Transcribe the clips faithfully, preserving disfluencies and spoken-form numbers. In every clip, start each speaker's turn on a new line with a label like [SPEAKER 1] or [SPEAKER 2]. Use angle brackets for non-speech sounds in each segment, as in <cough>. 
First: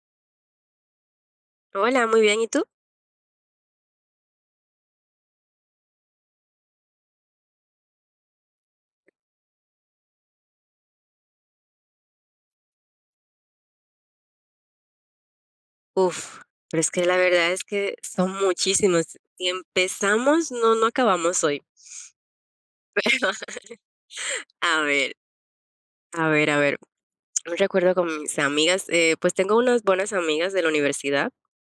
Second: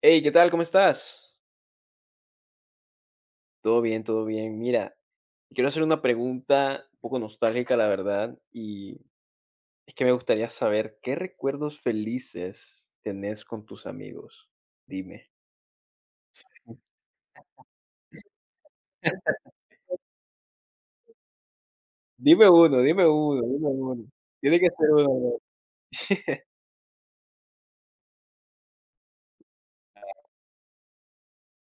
[SPEAKER 1] Hey, ¿qué tal? ¿Cómo estás?
[SPEAKER 2] Hola, muy bien, ¿y tú?
[SPEAKER 1] Todo bien, todo bien. Mira, quiero hacer una pregunta un poco nostálgica, la verdad, y es que me gustaría saber qué recuerdos felices tenés con tus amigos. Dime.
[SPEAKER 2] Uf, pero es que la verdad es que son muchísimos. Si empezamos, no, no acabamos hoy.
[SPEAKER 1] Dime uno, dime uno,
[SPEAKER 2] <laughs>
[SPEAKER 1] dime uno. Tiene que
[SPEAKER 2] A
[SPEAKER 1] ser uno.
[SPEAKER 2] ver,
[SPEAKER 1] ¿No?
[SPEAKER 2] a ver,
[SPEAKER 1] <laughs>
[SPEAKER 2] a ver. Un recuerdo con mis amigas, eh, pues tengo unas buenas amigas de la universidad.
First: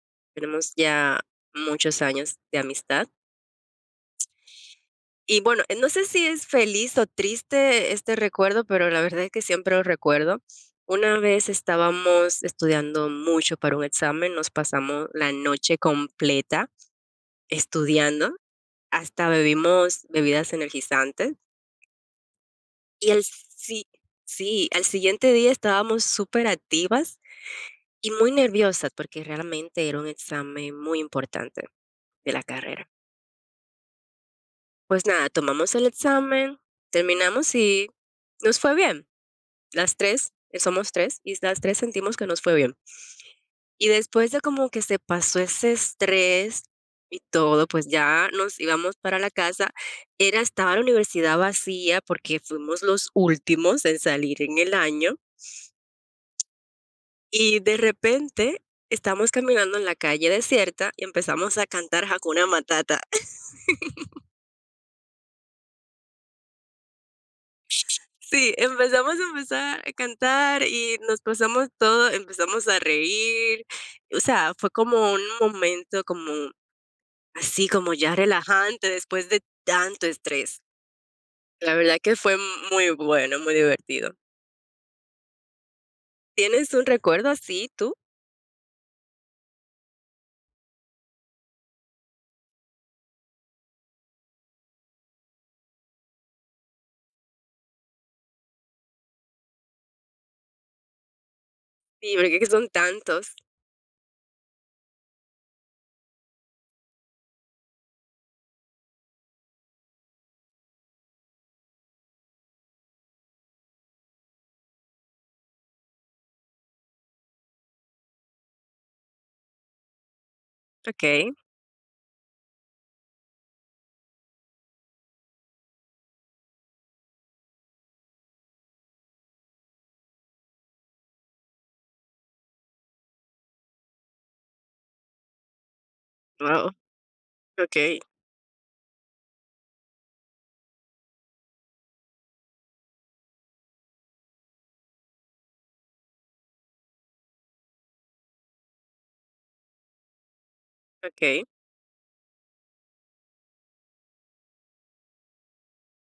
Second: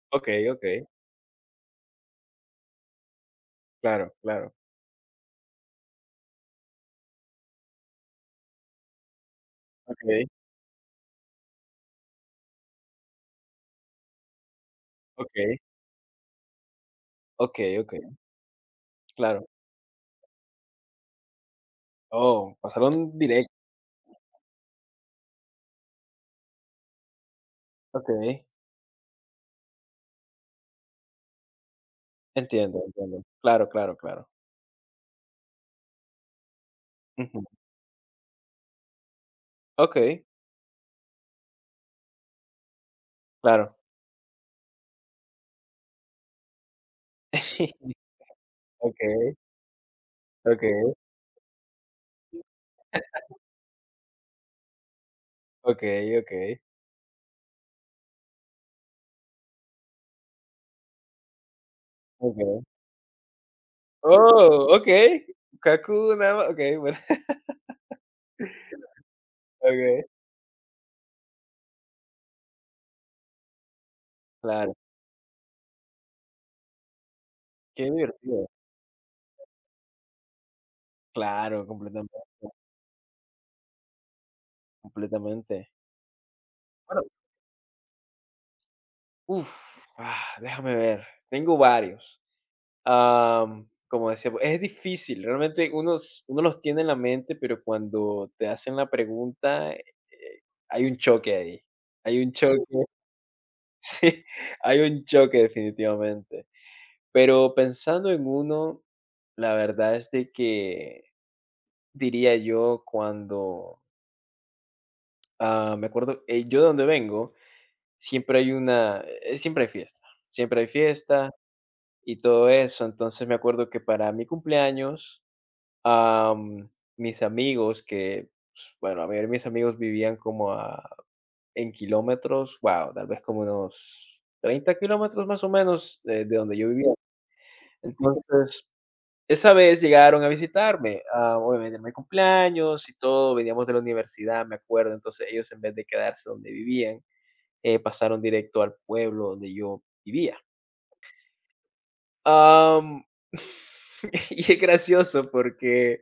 [SPEAKER 1] Ok, ok.
[SPEAKER 2] Tenemos ya muchos años de amistad.
[SPEAKER 1] Claro, claro.
[SPEAKER 2] Y bueno, eh, no sé si es feliz o triste este recuerdo, pero la verdad es que siempre lo
[SPEAKER 1] Ok,
[SPEAKER 2] recuerdo. Una vez estábamos estudiando mucho para un examen, nos pasamos la
[SPEAKER 1] ok,
[SPEAKER 2] noche completa
[SPEAKER 1] ok, ok.
[SPEAKER 2] estudiando. Hasta
[SPEAKER 1] Claro.
[SPEAKER 2] bebimos bebidas energizantes
[SPEAKER 1] Oh, pasaron
[SPEAKER 2] y el
[SPEAKER 1] directo.
[SPEAKER 2] sí sí, al siguiente día estábamos súper activas
[SPEAKER 1] Ok.
[SPEAKER 2] y muy nerviosas, porque realmente era un examen muy importante de la
[SPEAKER 1] Entiendo,
[SPEAKER 2] carrera.
[SPEAKER 1] entiendo. Claro, claro, claro.
[SPEAKER 2] Pues nada, tomamos el examen,
[SPEAKER 1] Ujú.
[SPEAKER 2] terminamos y nos fue bien.
[SPEAKER 1] Ok,
[SPEAKER 2] Las tres eh, somos tres y las tres sentimos que nos fue bien.
[SPEAKER 1] claro.
[SPEAKER 2] Y después de como que se pasó ese estrés y todo, pues
[SPEAKER 1] <laughs>
[SPEAKER 2] ya nos íbamos
[SPEAKER 1] Ok,
[SPEAKER 2] para la casa. Era estaba la
[SPEAKER 1] ok.
[SPEAKER 2] universidad vacía porque fuimos los últimos en salir en el año,
[SPEAKER 1] Okey, okey,
[SPEAKER 2] y de repente estamos caminando en la calle desierta y empezamos a cantar Hakuna
[SPEAKER 1] okey.
[SPEAKER 2] Matata. <laughs>
[SPEAKER 1] Oh, okey. Kakuna, okey, bueno,
[SPEAKER 2] Sí, empezamos a
[SPEAKER 1] <laughs>
[SPEAKER 2] empezar a
[SPEAKER 1] okey,
[SPEAKER 2] cantar y nos pasamos todo, empezamos a reír. O sea, fue
[SPEAKER 1] claro,
[SPEAKER 2] como un momento como así
[SPEAKER 1] qué
[SPEAKER 2] como ya
[SPEAKER 1] divertido.
[SPEAKER 2] relajante después de tanto estrés.
[SPEAKER 1] Claro,
[SPEAKER 2] La verdad
[SPEAKER 1] completamente,
[SPEAKER 2] que fue muy bueno, muy divertido.
[SPEAKER 1] completamente.
[SPEAKER 2] ¿Tienes un
[SPEAKER 1] Bueno,
[SPEAKER 2] recuerdo así tú?
[SPEAKER 1] uff, déjame ver, tengo varios. Am, como decía, pues, es difícil, realmente unos uno los tiene en la mente, pero cuando te hacen la pregunta, eh, eh, hay un choque ahí,
[SPEAKER 2] Sí,
[SPEAKER 1] hay un
[SPEAKER 2] porque que
[SPEAKER 1] choque,
[SPEAKER 2] son tantos.
[SPEAKER 1] <laughs> sí, hay un choque definitivamente. Pero pensando en uno, la verdad es de que diría yo cuando, ah, me acuerdo, eh, yo de donde vengo, siempre hay una, eh, siempre hay fiesta, siempre hay fiesta
[SPEAKER 2] Okey,
[SPEAKER 1] y todo eso. Entonces me acuerdo que para mi cumpleaños, am, mis amigos, que, pues, bueno, a mayoría mis amigos vivían como a, en kilómetros, wow, tal vez como unos treinta kilómetros más o menos de, de donde
[SPEAKER 2] wow,
[SPEAKER 1] yo vivía.
[SPEAKER 2] okey,
[SPEAKER 1] Entonces, Esa vez llegaron a visitarme, ah, obviamente en mi cumpleaños y todo, veníamos de la universidad, me acuerdo, entonces ellos en vez de quedarse donde vivían, eh, pasaron directo al pueblo donde yo vivía.
[SPEAKER 2] okey,
[SPEAKER 1] Am, <laughs> y es gracioso porque,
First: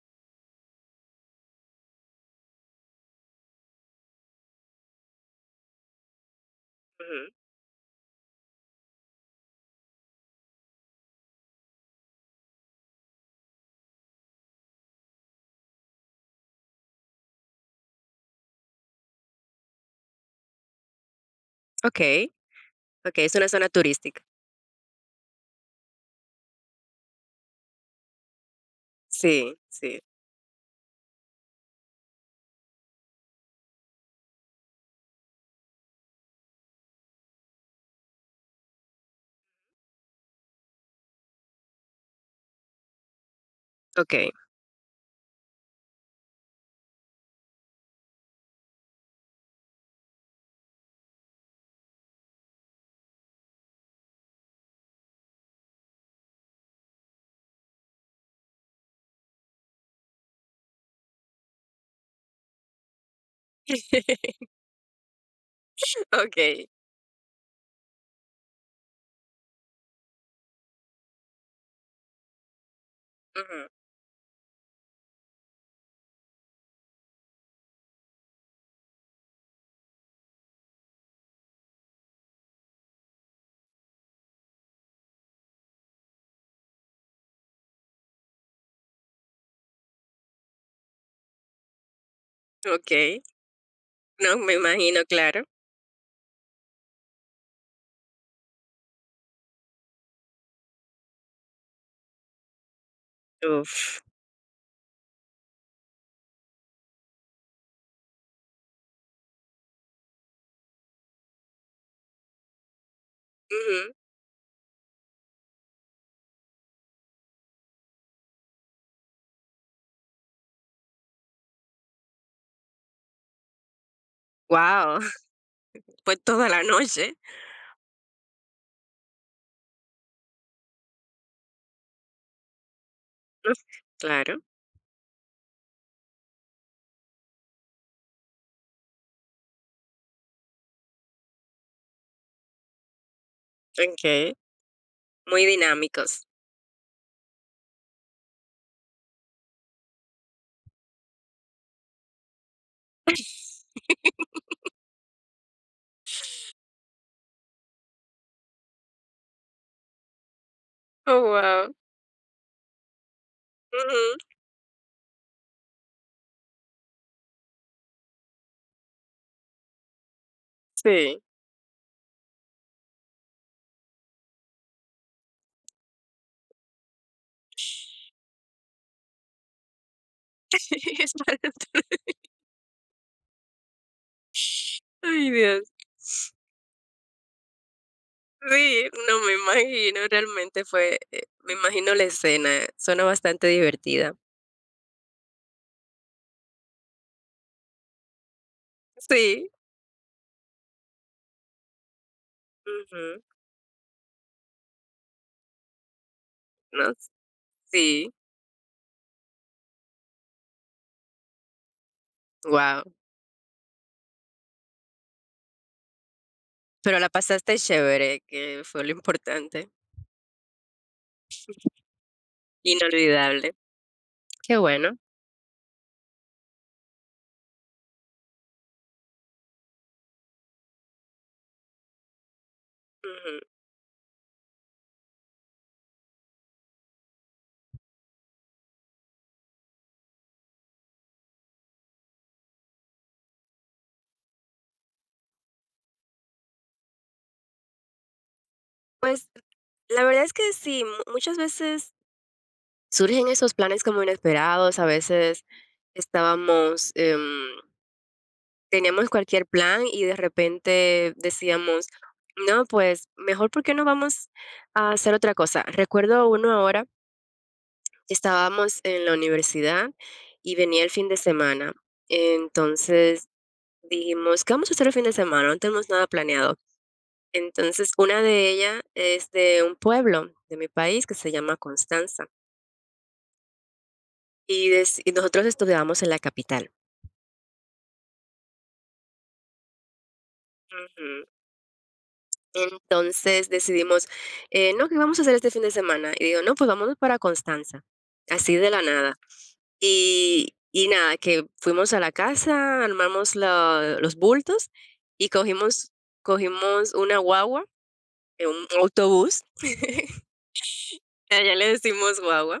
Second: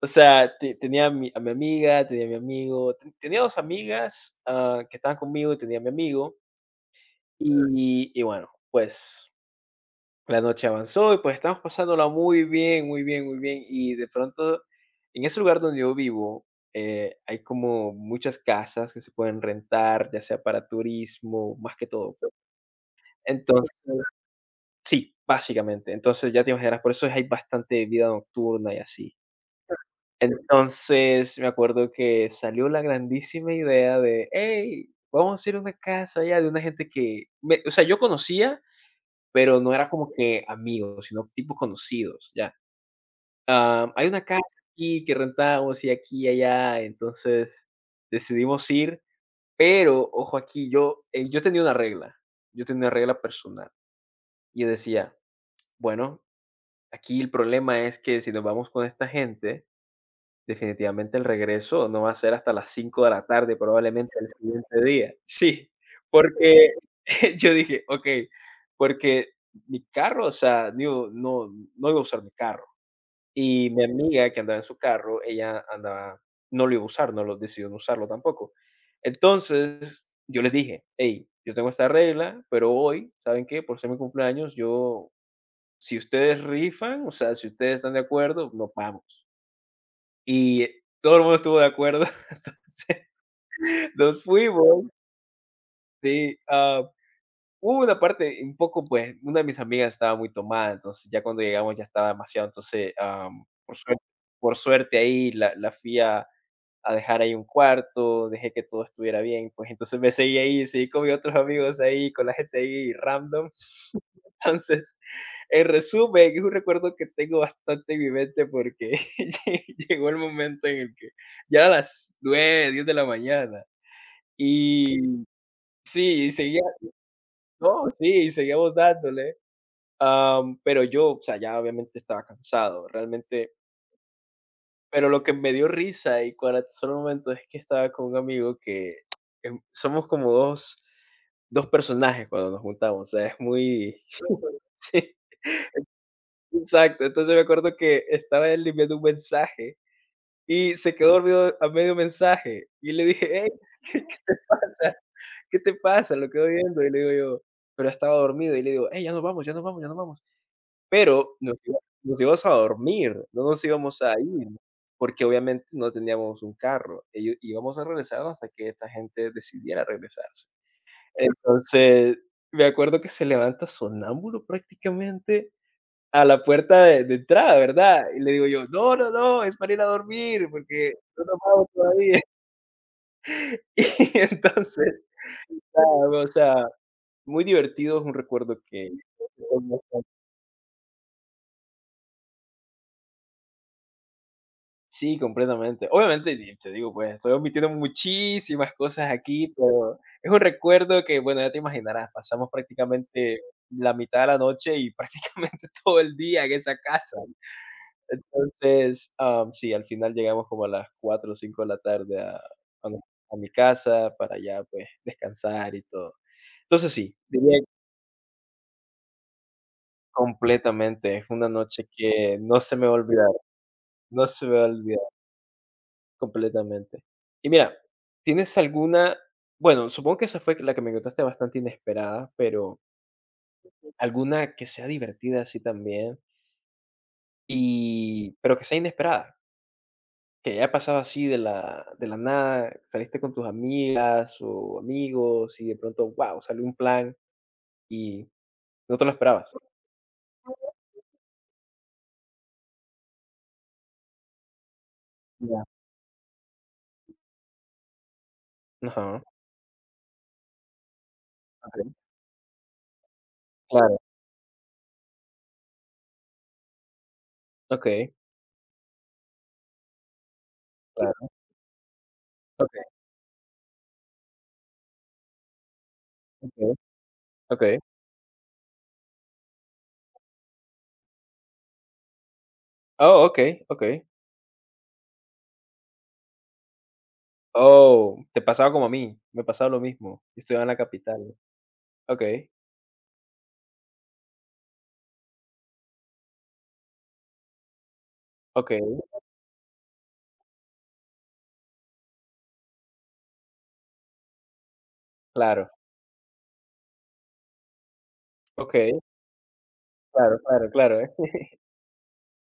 [SPEAKER 1] o sea, te- tenía a mi, a mi amiga, tenía a mi amigo, ten- tenía dos amigas ah, que estaban conmigo y tenía a mi amigo,
[SPEAKER 2] ujú,
[SPEAKER 1] y, y bueno, pues La noche avanzó y pues estamos pasándola muy bien, muy bien, muy bien. Y de pronto, en ese lugar donde yo vivo, eh, hay como muchas casas que se pueden rentar, ya sea para turismo, más que todo,
[SPEAKER 2] okey,
[SPEAKER 1] pues.
[SPEAKER 2] okey, es una zona
[SPEAKER 1] Entonces,
[SPEAKER 2] turística.
[SPEAKER 1] sí, básicamente. Entonces ya te imaginas, por eso hay bastante vida nocturna y así.
[SPEAKER 2] Sí, sí,
[SPEAKER 1] Entonces me acuerdo que salió la grandísima idea de, hey, vamos a ir a una casa allá de una gente que, me- o sea, yo conocía, pero no era como que amigos, sino tipo conocidos, ya. Am, hay una
[SPEAKER 2] okey,
[SPEAKER 1] casa aquí que rentamos y aquí y allá, entonces decidimos ir, pero ojo aquí, yo, eh, yo tenía una regla, yo tenía una regla personal y yo decía, bueno, aquí el problema es que si nos vamos con esta gente, definitivamente el regreso no va a ser hasta las cinco de la tarde, probablemente el siguiente día. Sí,
[SPEAKER 2] okey,
[SPEAKER 1] porque
[SPEAKER 2] <laughs>
[SPEAKER 1] <laughs> yo dije, okey, porque mi carro, o sea, digo, no no iba a usar mi carro.
[SPEAKER 2] ujú,
[SPEAKER 1] Y mi amiga que andaba en su carro, ella andaba no lo iba a usar, no lo decidió no usarlo tampoco. Entonces, yo les dije: "Hey, yo tengo esta regla, pero hoy, ¿saben qué? Por ser mi cumpleaños, yo si ustedes rifan, o sea, si ustedes están de acuerdo, nos vamos". Y todo el mundo estuvo de acuerdo. <laughs> Sí,
[SPEAKER 2] okey.
[SPEAKER 1] nos
[SPEAKER 2] No, me
[SPEAKER 1] fuimos.
[SPEAKER 2] imagino, claro.
[SPEAKER 1] Sí, ah, hubo una parte un poco, pues, una de mis amigas estaba muy tomada, entonces, ya cuando llegamos ya estaba demasiado. Entonces, am, por
[SPEAKER 2] Uf,
[SPEAKER 1] suerte por suerte ahí la la fui a a dejar ahí un cuarto, dejé que todo estuviera bien, pues entonces me seguí ahí, seguí con mis otros amigos ahí, con la gente ahí random.
[SPEAKER 2] ujú,
[SPEAKER 1] <laughs> Entonces, en resumen, es un recuerdo que tengo bastante en mi mente porque <laughs> lle llegó el momento en el que ya eran las nueve diez de la mañana
[SPEAKER 2] guau,
[SPEAKER 1] y
[SPEAKER 2] <laughs> fue
[SPEAKER 1] sí, y
[SPEAKER 2] toda
[SPEAKER 1] seguía
[SPEAKER 2] la noche.
[SPEAKER 1] no, sí, y seguíamos dándole, am, pero yo, o sea, ya obviamente estaba cansado,
[SPEAKER 2] <laughs>
[SPEAKER 1] realmente.
[SPEAKER 2] Uf, claro,
[SPEAKER 1] Pero lo que me dio risa y para solo un momento es que estaba con un amigo que em, somos como dos dos personajes cuando nos juntamos, o sea, es muy
[SPEAKER 2] okey,
[SPEAKER 1] <laughs> sí,
[SPEAKER 2] muy dinámicos.
[SPEAKER 1] exacto. Entonces me acuerdo que estaba él enviando un mensaje y se quedó dormido a medio mensaje y le dije: "Hey,
[SPEAKER 2] <laughs>
[SPEAKER 1] <laughs> ¿qué pasa? ¿Qué te pasa?". Lo quedo viendo y le digo yo: "Pero estaba dormido", y le digo: "Hey, ya nos vamos, ya nos vamos, ya nos vamos".
[SPEAKER 2] Oh,
[SPEAKER 1] Pero nos
[SPEAKER 2] wow,
[SPEAKER 1] iba nos íbamos a dormir, no nos íbamos
[SPEAKER 2] ujú,
[SPEAKER 1] a ir, porque obviamente no teníamos un carro. Ellos íbamos a regresar hasta que esta gente decidiera regresarse.
[SPEAKER 2] sí.
[SPEAKER 1] Entonces, me acuerdo que se levanta sonámbulo prácticamente a la puerta de de entrada, ¿verdad? Y le digo yo: "No, no, no, es para ir a dormir, porque
[SPEAKER 2] <laughs> Es
[SPEAKER 1] no nos
[SPEAKER 2] para...
[SPEAKER 1] vamos todavía". <laughs> Y entonces,
[SPEAKER 2] Ay, Dios.
[SPEAKER 1] nada, o sea, muy divertido, es un recuerdo
[SPEAKER 2] Sí,
[SPEAKER 1] que
[SPEAKER 2] no me imagino, realmente fue, eh, me imagino la escena, suena bastante divertida.
[SPEAKER 1] Sí, completamente. Obviamente, y te digo, pues, estoy omitiendo muchísimas cosas aquí,
[SPEAKER 2] Sí,
[SPEAKER 1] <laughs> pero es un recuerdo que, bueno, ya te imaginarás, pasamos
[SPEAKER 2] ujú,
[SPEAKER 1] prácticamente la mitad de la noche y <laughs> prácticamente todo el día en esa
[SPEAKER 2] no,
[SPEAKER 1] casa.
[SPEAKER 2] sí,
[SPEAKER 1] Entonces, am, sí, al final llegamos como a las cuatro o cinco de la tarde a,
[SPEAKER 2] guau,
[SPEAKER 1] a nu- a mi casa para ya, pues, descansar y todo. Entonces,
[SPEAKER 2] pero la
[SPEAKER 1] sí,
[SPEAKER 2] pasaste
[SPEAKER 1] diría que
[SPEAKER 2] chévere, que fue lo importante,
[SPEAKER 1] completamente, es una noche que no se me va a olvidar,
[SPEAKER 2] inolvidable.
[SPEAKER 1] no se me
[SPEAKER 2] Qué
[SPEAKER 1] va a
[SPEAKER 2] bueno.
[SPEAKER 1] olvidar. Completamente. Y mira, ¿tienes alguna? Bueno, supongo que esa fue la que me contaste bastante inesperada, pero
[SPEAKER 2] Ujú.
[SPEAKER 1] alguna que sea divertida así también, y pero que sea inesperada, que haya pasado así de la de la nada, saliste con tus amigas o amigos y de pronto, wow salió un plan y no te lo
[SPEAKER 2] Pues,
[SPEAKER 1] esperabas.
[SPEAKER 2] la verdad es que sí, mu muchas veces surgen esos planes como inesperados, a veces
[SPEAKER 1] Ya.
[SPEAKER 2] estábamos, em teníamos
[SPEAKER 1] Ajá,
[SPEAKER 2] cualquier plan y de repente decíamos:
[SPEAKER 1] okey,
[SPEAKER 2] "No, pues mejor, porque qué no
[SPEAKER 1] claro,
[SPEAKER 2] vamos a hacer otra cosa?". Recuerdo uno ahora,
[SPEAKER 1] okey,
[SPEAKER 2] estábamos en la universidad y venía el fin de
[SPEAKER 1] claro,
[SPEAKER 2] semana.
[SPEAKER 1] okey,
[SPEAKER 2] Entonces dijimos: "¿Qué vamos a hacer el fin de semana? No tenemos nada planeado".
[SPEAKER 1] okey, okey.
[SPEAKER 2] Entonces, una de ellas es de un pueblo de mi país que se llama Constanza,
[SPEAKER 1] Oh, okey, okey.
[SPEAKER 2] y deci y nosotros estudiábamos en la capital.
[SPEAKER 1] Oh, te pasaba como a mí, me pasaba lo mismo. Yo estudiaba en la
[SPEAKER 2] Ujú.
[SPEAKER 1] capital. Okey,
[SPEAKER 2] Entonces decidimos, eh, no, ¿qué vamos a hacer este fin de semana? Y digo, no, pues vámonos para Constanza, así de la
[SPEAKER 1] okey,
[SPEAKER 2] nada. Y, y nada, que fuimos a la casa, armamos la- los bultos y
[SPEAKER 1] claro,
[SPEAKER 2] cogimos, cogimos una guagua, eh, un
[SPEAKER 1] okey,
[SPEAKER 2] autobús, <laughs>
[SPEAKER 1] claro, claro, claro,
[SPEAKER 2] allá le decimos guagua.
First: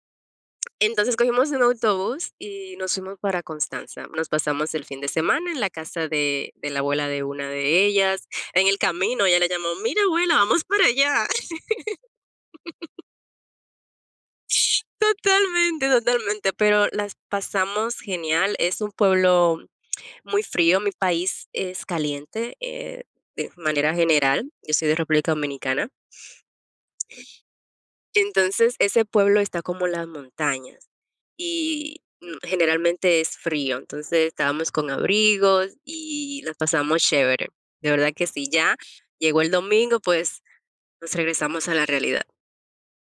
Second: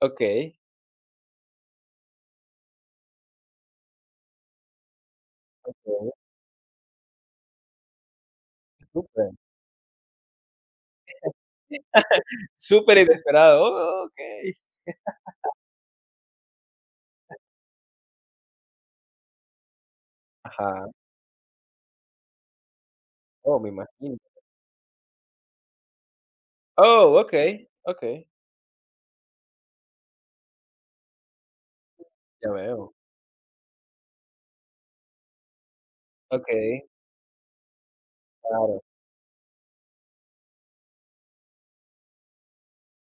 [SPEAKER 1] okey,
[SPEAKER 2] Entonces cogimos un autobús y nos fuimos para Constanza. Nos pasamos el fin de semana en la casa
[SPEAKER 1] okey,
[SPEAKER 2] de, de la abuela de una de ellas. En el camino
[SPEAKER 1] súper,
[SPEAKER 2] ella le llamó, mira abuela, vamos para allá.
[SPEAKER 1] súper inesperado, oh, okey.
[SPEAKER 2] Totalmente, totalmente, pero las pasamos genial. Es un pueblo muy frío,
[SPEAKER 1] Ajá,
[SPEAKER 2] mi país es caliente, eh, de
[SPEAKER 1] oh, me
[SPEAKER 2] manera
[SPEAKER 1] imagino.
[SPEAKER 2] general, yo soy de República Dominicana.
[SPEAKER 1] Oh, okey, okey,
[SPEAKER 2] Entonces, ese pueblo está como en las montañas y, mm,
[SPEAKER 1] ya veo.
[SPEAKER 2] generalmente es frío, entonces estábamos con abrigos y las
[SPEAKER 1] Okey,
[SPEAKER 2] pasamos chévere. De verdad que sí, ya
[SPEAKER 1] claro,
[SPEAKER 2] llegó el domingo, pues nos regresamos a la realidad.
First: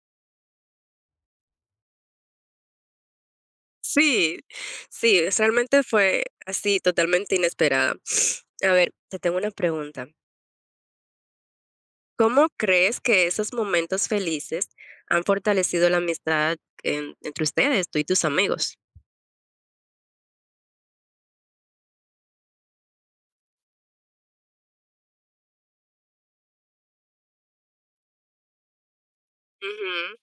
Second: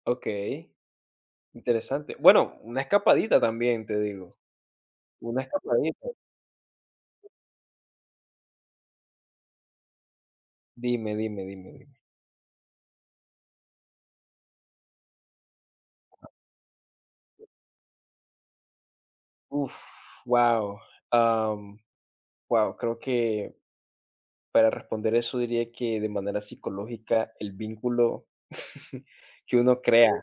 [SPEAKER 1] okey, interesante. Bueno, una escapadita también, te digo,
[SPEAKER 2] Sí, sí, es
[SPEAKER 1] una
[SPEAKER 2] realmente
[SPEAKER 1] escapadita.
[SPEAKER 2] fue así, totalmente inesperada. <sniffs> A ver, te tengo una pregunta.
[SPEAKER 1] Dime, dime, dime, dime.
[SPEAKER 2] ¿Cómo crees que esos momentos felices han fortalecido la amistad en- entre ustedes, tú y tus amigos?
[SPEAKER 1] Uf, wow, am, creo que para responder eso diría que de manera psicológica el vínculo <laughs> que uno crea
[SPEAKER 2] Ujú.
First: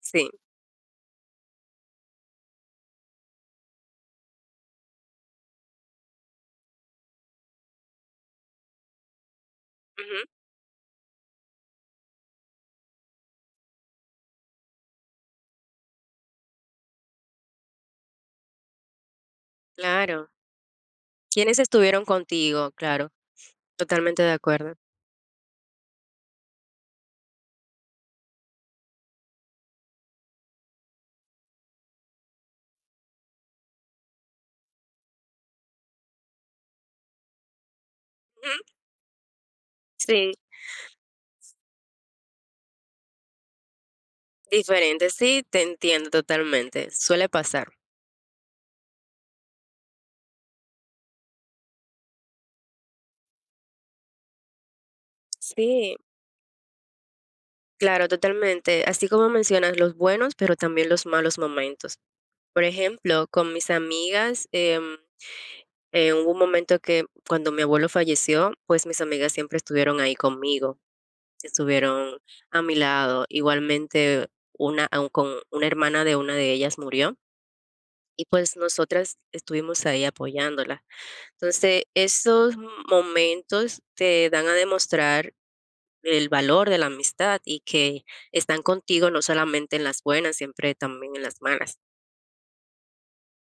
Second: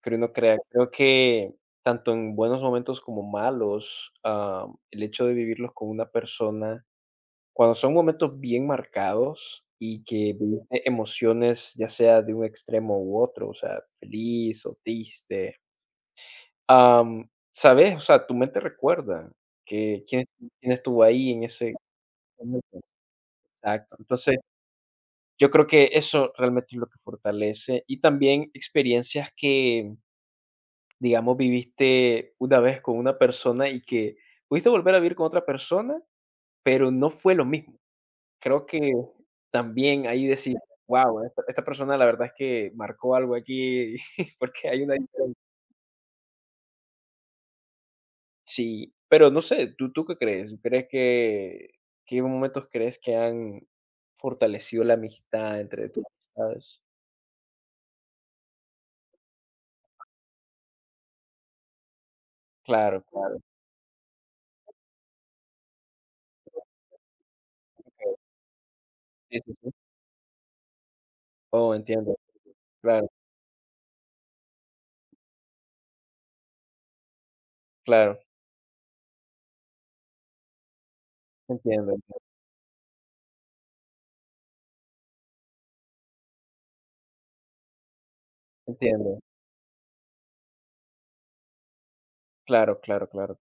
[SPEAKER 1] Creo uno Creo que tanto en buenos momentos como malos, am, el hecho de vivirlos con una persona, cuando son momentos bien marcados y
[SPEAKER 2] ujú,
[SPEAKER 1] que viviste emociones, ya sea de un extremo u otro, o sea, feliz o triste, am, ¿sabes? O sea, tu mente recuerda que quién,
[SPEAKER 2] claro.
[SPEAKER 1] quién estuvo ahí en
[SPEAKER 2] ¿Quiénes
[SPEAKER 1] ese
[SPEAKER 2] estuvieron contigo?
[SPEAKER 1] momento.
[SPEAKER 2] Claro,
[SPEAKER 1] Exacto.
[SPEAKER 2] totalmente de
[SPEAKER 1] Entonces,
[SPEAKER 2] acuerdo.
[SPEAKER 1] yo creo que eso realmente es lo que fortalece y también experiencias que digamos, viviste una vez con una persona y que pudiste volver a vivir con otra persona, pero no fue lo mismo.
[SPEAKER 2] Ujú.
[SPEAKER 1] Creo que también ahí
[SPEAKER 2] Sí,
[SPEAKER 1] decir, wow, esta, esta persona la verdad es que marcó algo aquí, <laughs> porque hay una
[SPEAKER 2] diferente,
[SPEAKER 1] diferencia.
[SPEAKER 2] sí, te entiendo totalmente. Suele pasar.
[SPEAKER 1] Sí, pero no sé, ¿tú, tú qué crees? ¿Crees que, qué momentos crees que han fortalecido la amistad entre
[SPEAKER 2] Sí,
[SPEAKER 1] tus amistades?
[SPEAKER 2] claro, totalmente. Así como mencionas los buenos, pero también los malos momentos. Por
[SPEAKER 1] Claro,
[SPEAKER 2] ejemplo,
[SPEAKER 1] claro,
[SPEAKER 2] con mis amigas, em, eh, hubo un momento que cuando mi abuelo
[SPEAKER 1] claro.
[SPEAKER 2] falleció, pues mis amigas
[SPEAKER 1] Sí, sí,
[SPEAKER 2] siempre
[SPEAKER 1] sí.
[SPEAKER 2] estuvieron ahí conmigo,
[SPEAKER 1] Oh, entiendo.
[SPEAKER 2] estuvieron a mi
[SPEAKER 1] Claro,
[SPEAKER 2] lado. Igualmente, una, aun con una hermana de una de ellas murió,
[SPEAKER 1] claro.
[SPEAKER 2] y pues nosotras estuvimos ahí apoyándola. Entonces,
[SPEAKER 1] Entiendo, entiendo.
[SPEAKER 2] esos momentos te dan a demostrar el valor de la amistad y que están contigo
[SPEAKER 1] Entiendo.
[SPEAKER 2] no solamente en las buenas, siempre también en las malas.
[SPEAKER 1] Claro, claro, claro.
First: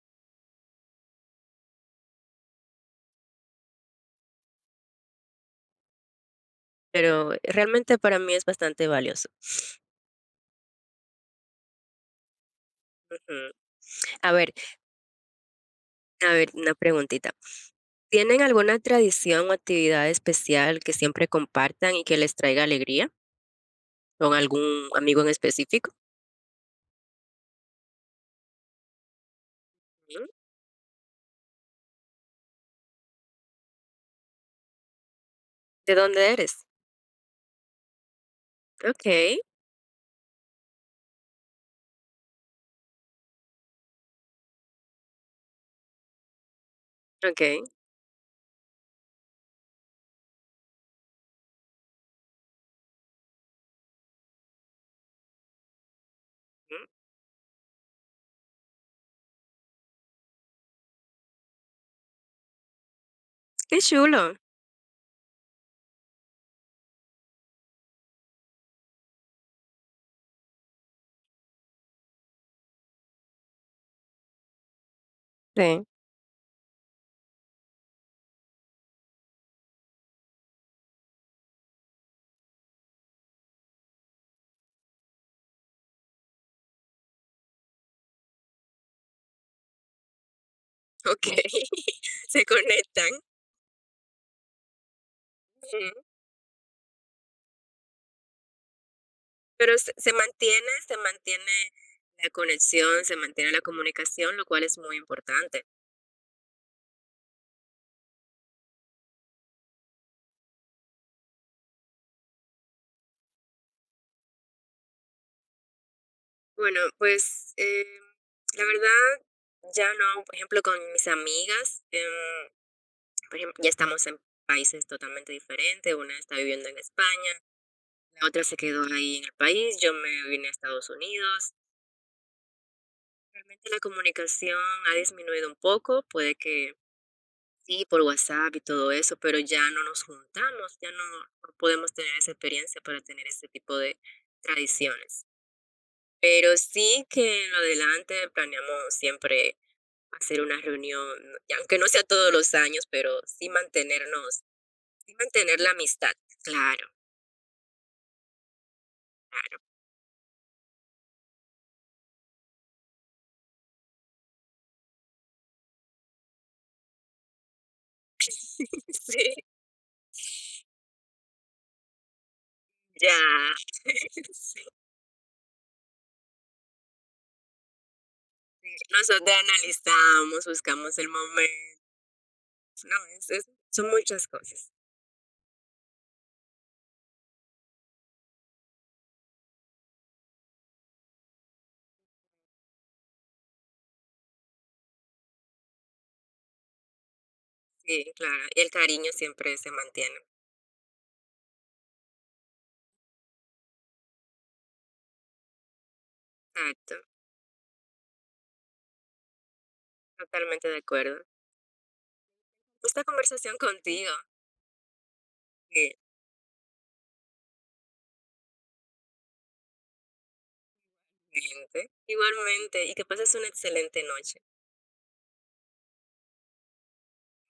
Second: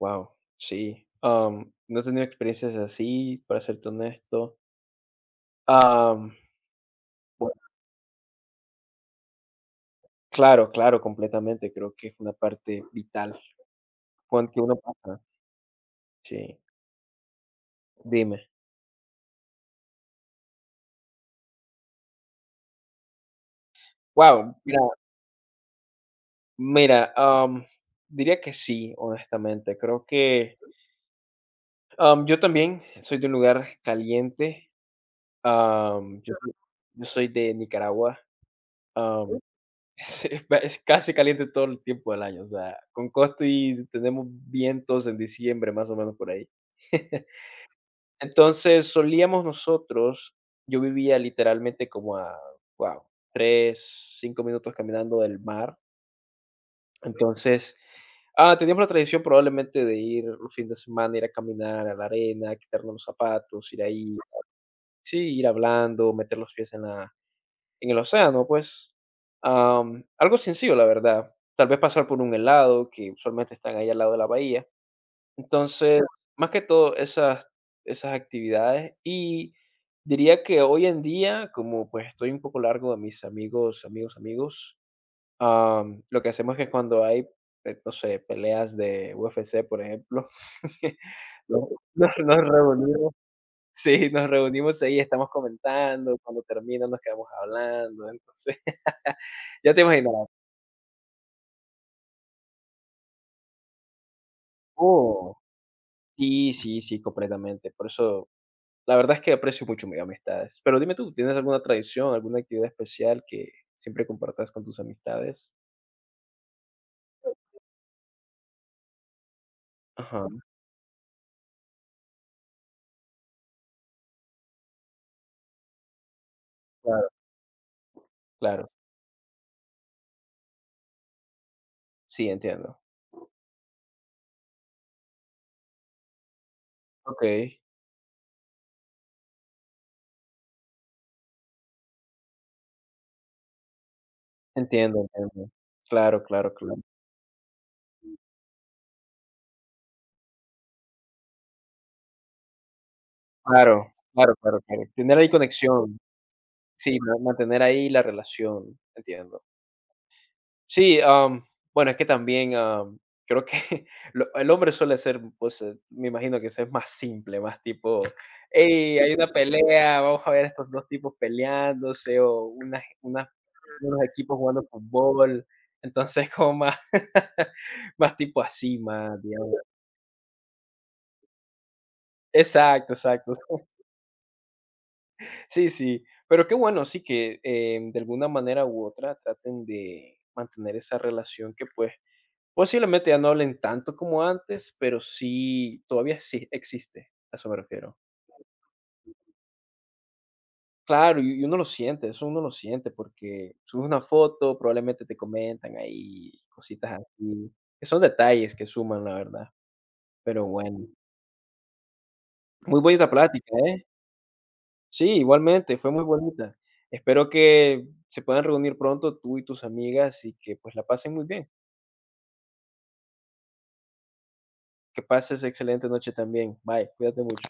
[SPEAKER 1] Wow, sí, am, no he tenido experiencias así, para serte honesto. Am,
[SPEAKER 2] Pero
[SPEAKER 1] bueno,
[SPEAKER 2] realmente para mí es bastante valioso.
[SPEAKER 1] claro, claro, completamente, creo que es una parte vital
[SPEAKER 2] Mm. A ver,
[SPEAKER 1] porque uno pasa
[SPEAKER 2] a ver,
[SPEAKER 1] Sí,
[SPEAKER 2] una preguntita. ¿Tienen
[SPEAKER 1] dime.
[SPEAKER 2] alguna tradición o actividad especial que siempre compartan y que les traiga alegría? ¿Con
[SPEAKER 1] Wow, mira
[SPEAKER 2] algún amigo en específico?
[SPEAKER 1] mira, am, diría que sí, honestamente, creo
[SPEAKER 2] Mm.
[SPEAKER 1] que, am, yo también soy de un lugar caliente,
[SPEAKER 2] ¿De
[SPEAKER 1] am,
[SPEAKER 2] dónde
[SPEAKER 1] yo Claro.
[SPEAKER 2] eres?
[SPEAKER 1] yo soy de Nicaragua.
[SPEAKER 2] Ok,
[SPEAKER 1] Es es ba es casi caliente todo el tiempo del año, o sea, con costo y tenemos vientos en diciembre, más o menos por ahí. <laughs>
[SPEAKER 2] ok.
[SPEAKER 1] Entonces, solíamos nosotros yo vivía literalmente como a, wow, tres cinco minutos caminando del mar.
[SPEAKER 2] Mm.
[SPEAKER 1] Entonces, ah, teníamos la tradición probablemente de ir los fines de semana, ir a caminar a la arena, quitarnos los zapatos,
[SPEAKER 2] Qué
[SPEAKER 1] ir ahí,
[SPEAKER 2] chulo.
[SPEAKER 1] sí, ir hablando, meter los pies en la en el océano, pues, am, algo sencillo, la verdad. Tal vez pasar por un helado, que usualmente están ahí al lado de la bahía.
[SPEAKER 2] Sí.
[SPEAKER 1] Entonces, más que todo esas, esas, actividades. Y diría que hoy en día, como pues estoy un poco largo de mis amigos, amigos, amigos, am, lo que hacemos es que cuando hay, eh, no sé, peleas de U F C, por ejemplo, <laughs>
[SPEAKER 2] Ok.
[SPEAKER 1] nos,
[SPEAKER 2] <laughs>
[SPEAKER 1] nos nos
[SPEAKER 2] Se conectan.
[SPEAKER 1] reunimos. Sí, nos reunimos ahí, estamos
[SPEAKER 2] Ujú.
[SPEAKER 1] comentando, cuando termina nos quedamos hablando, entonces ya
[SPEAKER 2] Pero
[SPEAKER 1] te
[SPEAKER 2] se, se
[SPEAKER 1] imaginarás.
[SPEAKER 2] mantiene, se mantiene la conexión, se mantiene la comunicación, lo cual es muy
[SPEAKER 1] Oh,
[SPEAKER 2] importante.
[SPEAKER 1] sí, sí, sí, completamente. Por eso, la verdad es que aprecio mucho mis amistades. Pero dime tú, ¿tienes alguna tradición, alguna actividad especial que siempre compartas con tus amistades?
[SPEAKER 2] Bueno, pues eh, la verdad, ya
[SPEAKER 1] Ajá,
[SPEAKER 2] no, por ejemplo, con mis amigas. em, Por ejemplo, ya estamos en países totalmente diferentes, una está viviendo en
[SPEAKER 1] claro,
[SPEAKER 2] España, la otra se
[SPEAKER 1] claro.
[SPEAKER 2] quedó ahí en el país, yo me vine a Estados Unidos.
[SPEAKER 1] Sí, entiendo.
[SPEAKER 2] Realmente la comunicación ha disminuido un poco, puede que
[SPEAKER 1] Okey,
[SPEAKER 2] sí, por WhatsApp y todo eso, pero ya no nos juntamos, ya no, no podemos tener esa experiencia para tener ese tipo de
[SPEAKER 1] entiendo,
[SPEAKER 2] tradiciones.
[SPEAKER 1] entiendo. Claro, claro,
[SPEAKER 2] Pero
[SPEAKER 1] claro.
[SPEAKER 2] sí que en lo adelante planeamos siempre hacer una reunión, y aunque no sea todos los años, pero sí
[SPEAKER 1] Claro, claro,
[SPEAKER 2] mantenernos,
[SPEAKER 1] claro, claro.
[SPEAKER 2] sí
[SPEAKER 1] Tener ahí
[SPEAKER 2] mantener la
[SPEAKER 1] conexión.
[SPEAKER 2] amistad, claro,
[SPEAKER 1] Sí, ma mantener ahí la relación, entiendo.
[SPEAKER 2] claro.
[SPEAKER 1] Sí, am, bueno, es que también, am, creo que <laughs> lo el hombre suele ser, pues, eh, me imagino que es más simple, más tipo: "Hey, hay una
[SPEAKER 2] Sí,
[SPEAKER 1] pelea, vamos a ver estos dos tipos peleándose", o unas
[SPEAKER 2] ya.
[SPEAKER 1] unas unos
[SPEAKER 2] <laughs>
[SPEAKER 1] equipos jugando
[SPEAKER 2] Sí.
[SPEAKER 1] fútbol. Entonces, como más <laughs> más tipo así, más,
[SPEAKER 2] Nosotros
[SPEAKER 1] digamos
[SPEAKER 2] analizamos, buscamos el momento,
[SPEAKER 1] exacto,
[SPEAKER 2] no, es
[SPEAKER 1] exacto.
[SPEAKER 2] es
[SPEAKER 1] <laughs>
[SPEAKER 2] son muchas cosas.
[SPEAKER 1] Sí, sí, pero qué bueno, sí que, em, de alguna manera u otra traten de mantener esa relación que, pues, posiblemente ya no hablen tanto como antes, pero sí, todavía sí existe, a eso me refiero.
[SPEAKER 2] Sí, claro, y el cariño siempre se mantiene.
[SPEAKER 1] Claro, y y uno lo siente, eso uno lo siente, porque subes una foto, probablemente te comentan ahí cositas
[SPEAKER 2] Exacto,
[SPEAKER 1] así, que son detalles que suman, la verdad. Pero
[SPEAKER 2] totalmente de
[SPEAKER 1] bueno,
[SPEAKER 2] acuerdo.
[SPEAKER 1] muy
[SPEAKER 2] Esta
[SPEAKER 1] bonita plática,
[SPEAKER 2] conversación
[SPEAKER 1] ¿eh?
[SPEAKER 2] contigo,
[SPEAKER 1] Sí, igualmente, fue muy bonita. Espero que se puedan reunir pronto tú y tus amigas y que, pues, la pasen muy bien.
[SPEAKER 2] igualmente, igualmente, y que pases una excelente noche.
[SPEAKER 1] Que pases excelente noche también. Bye, cuídate mucho.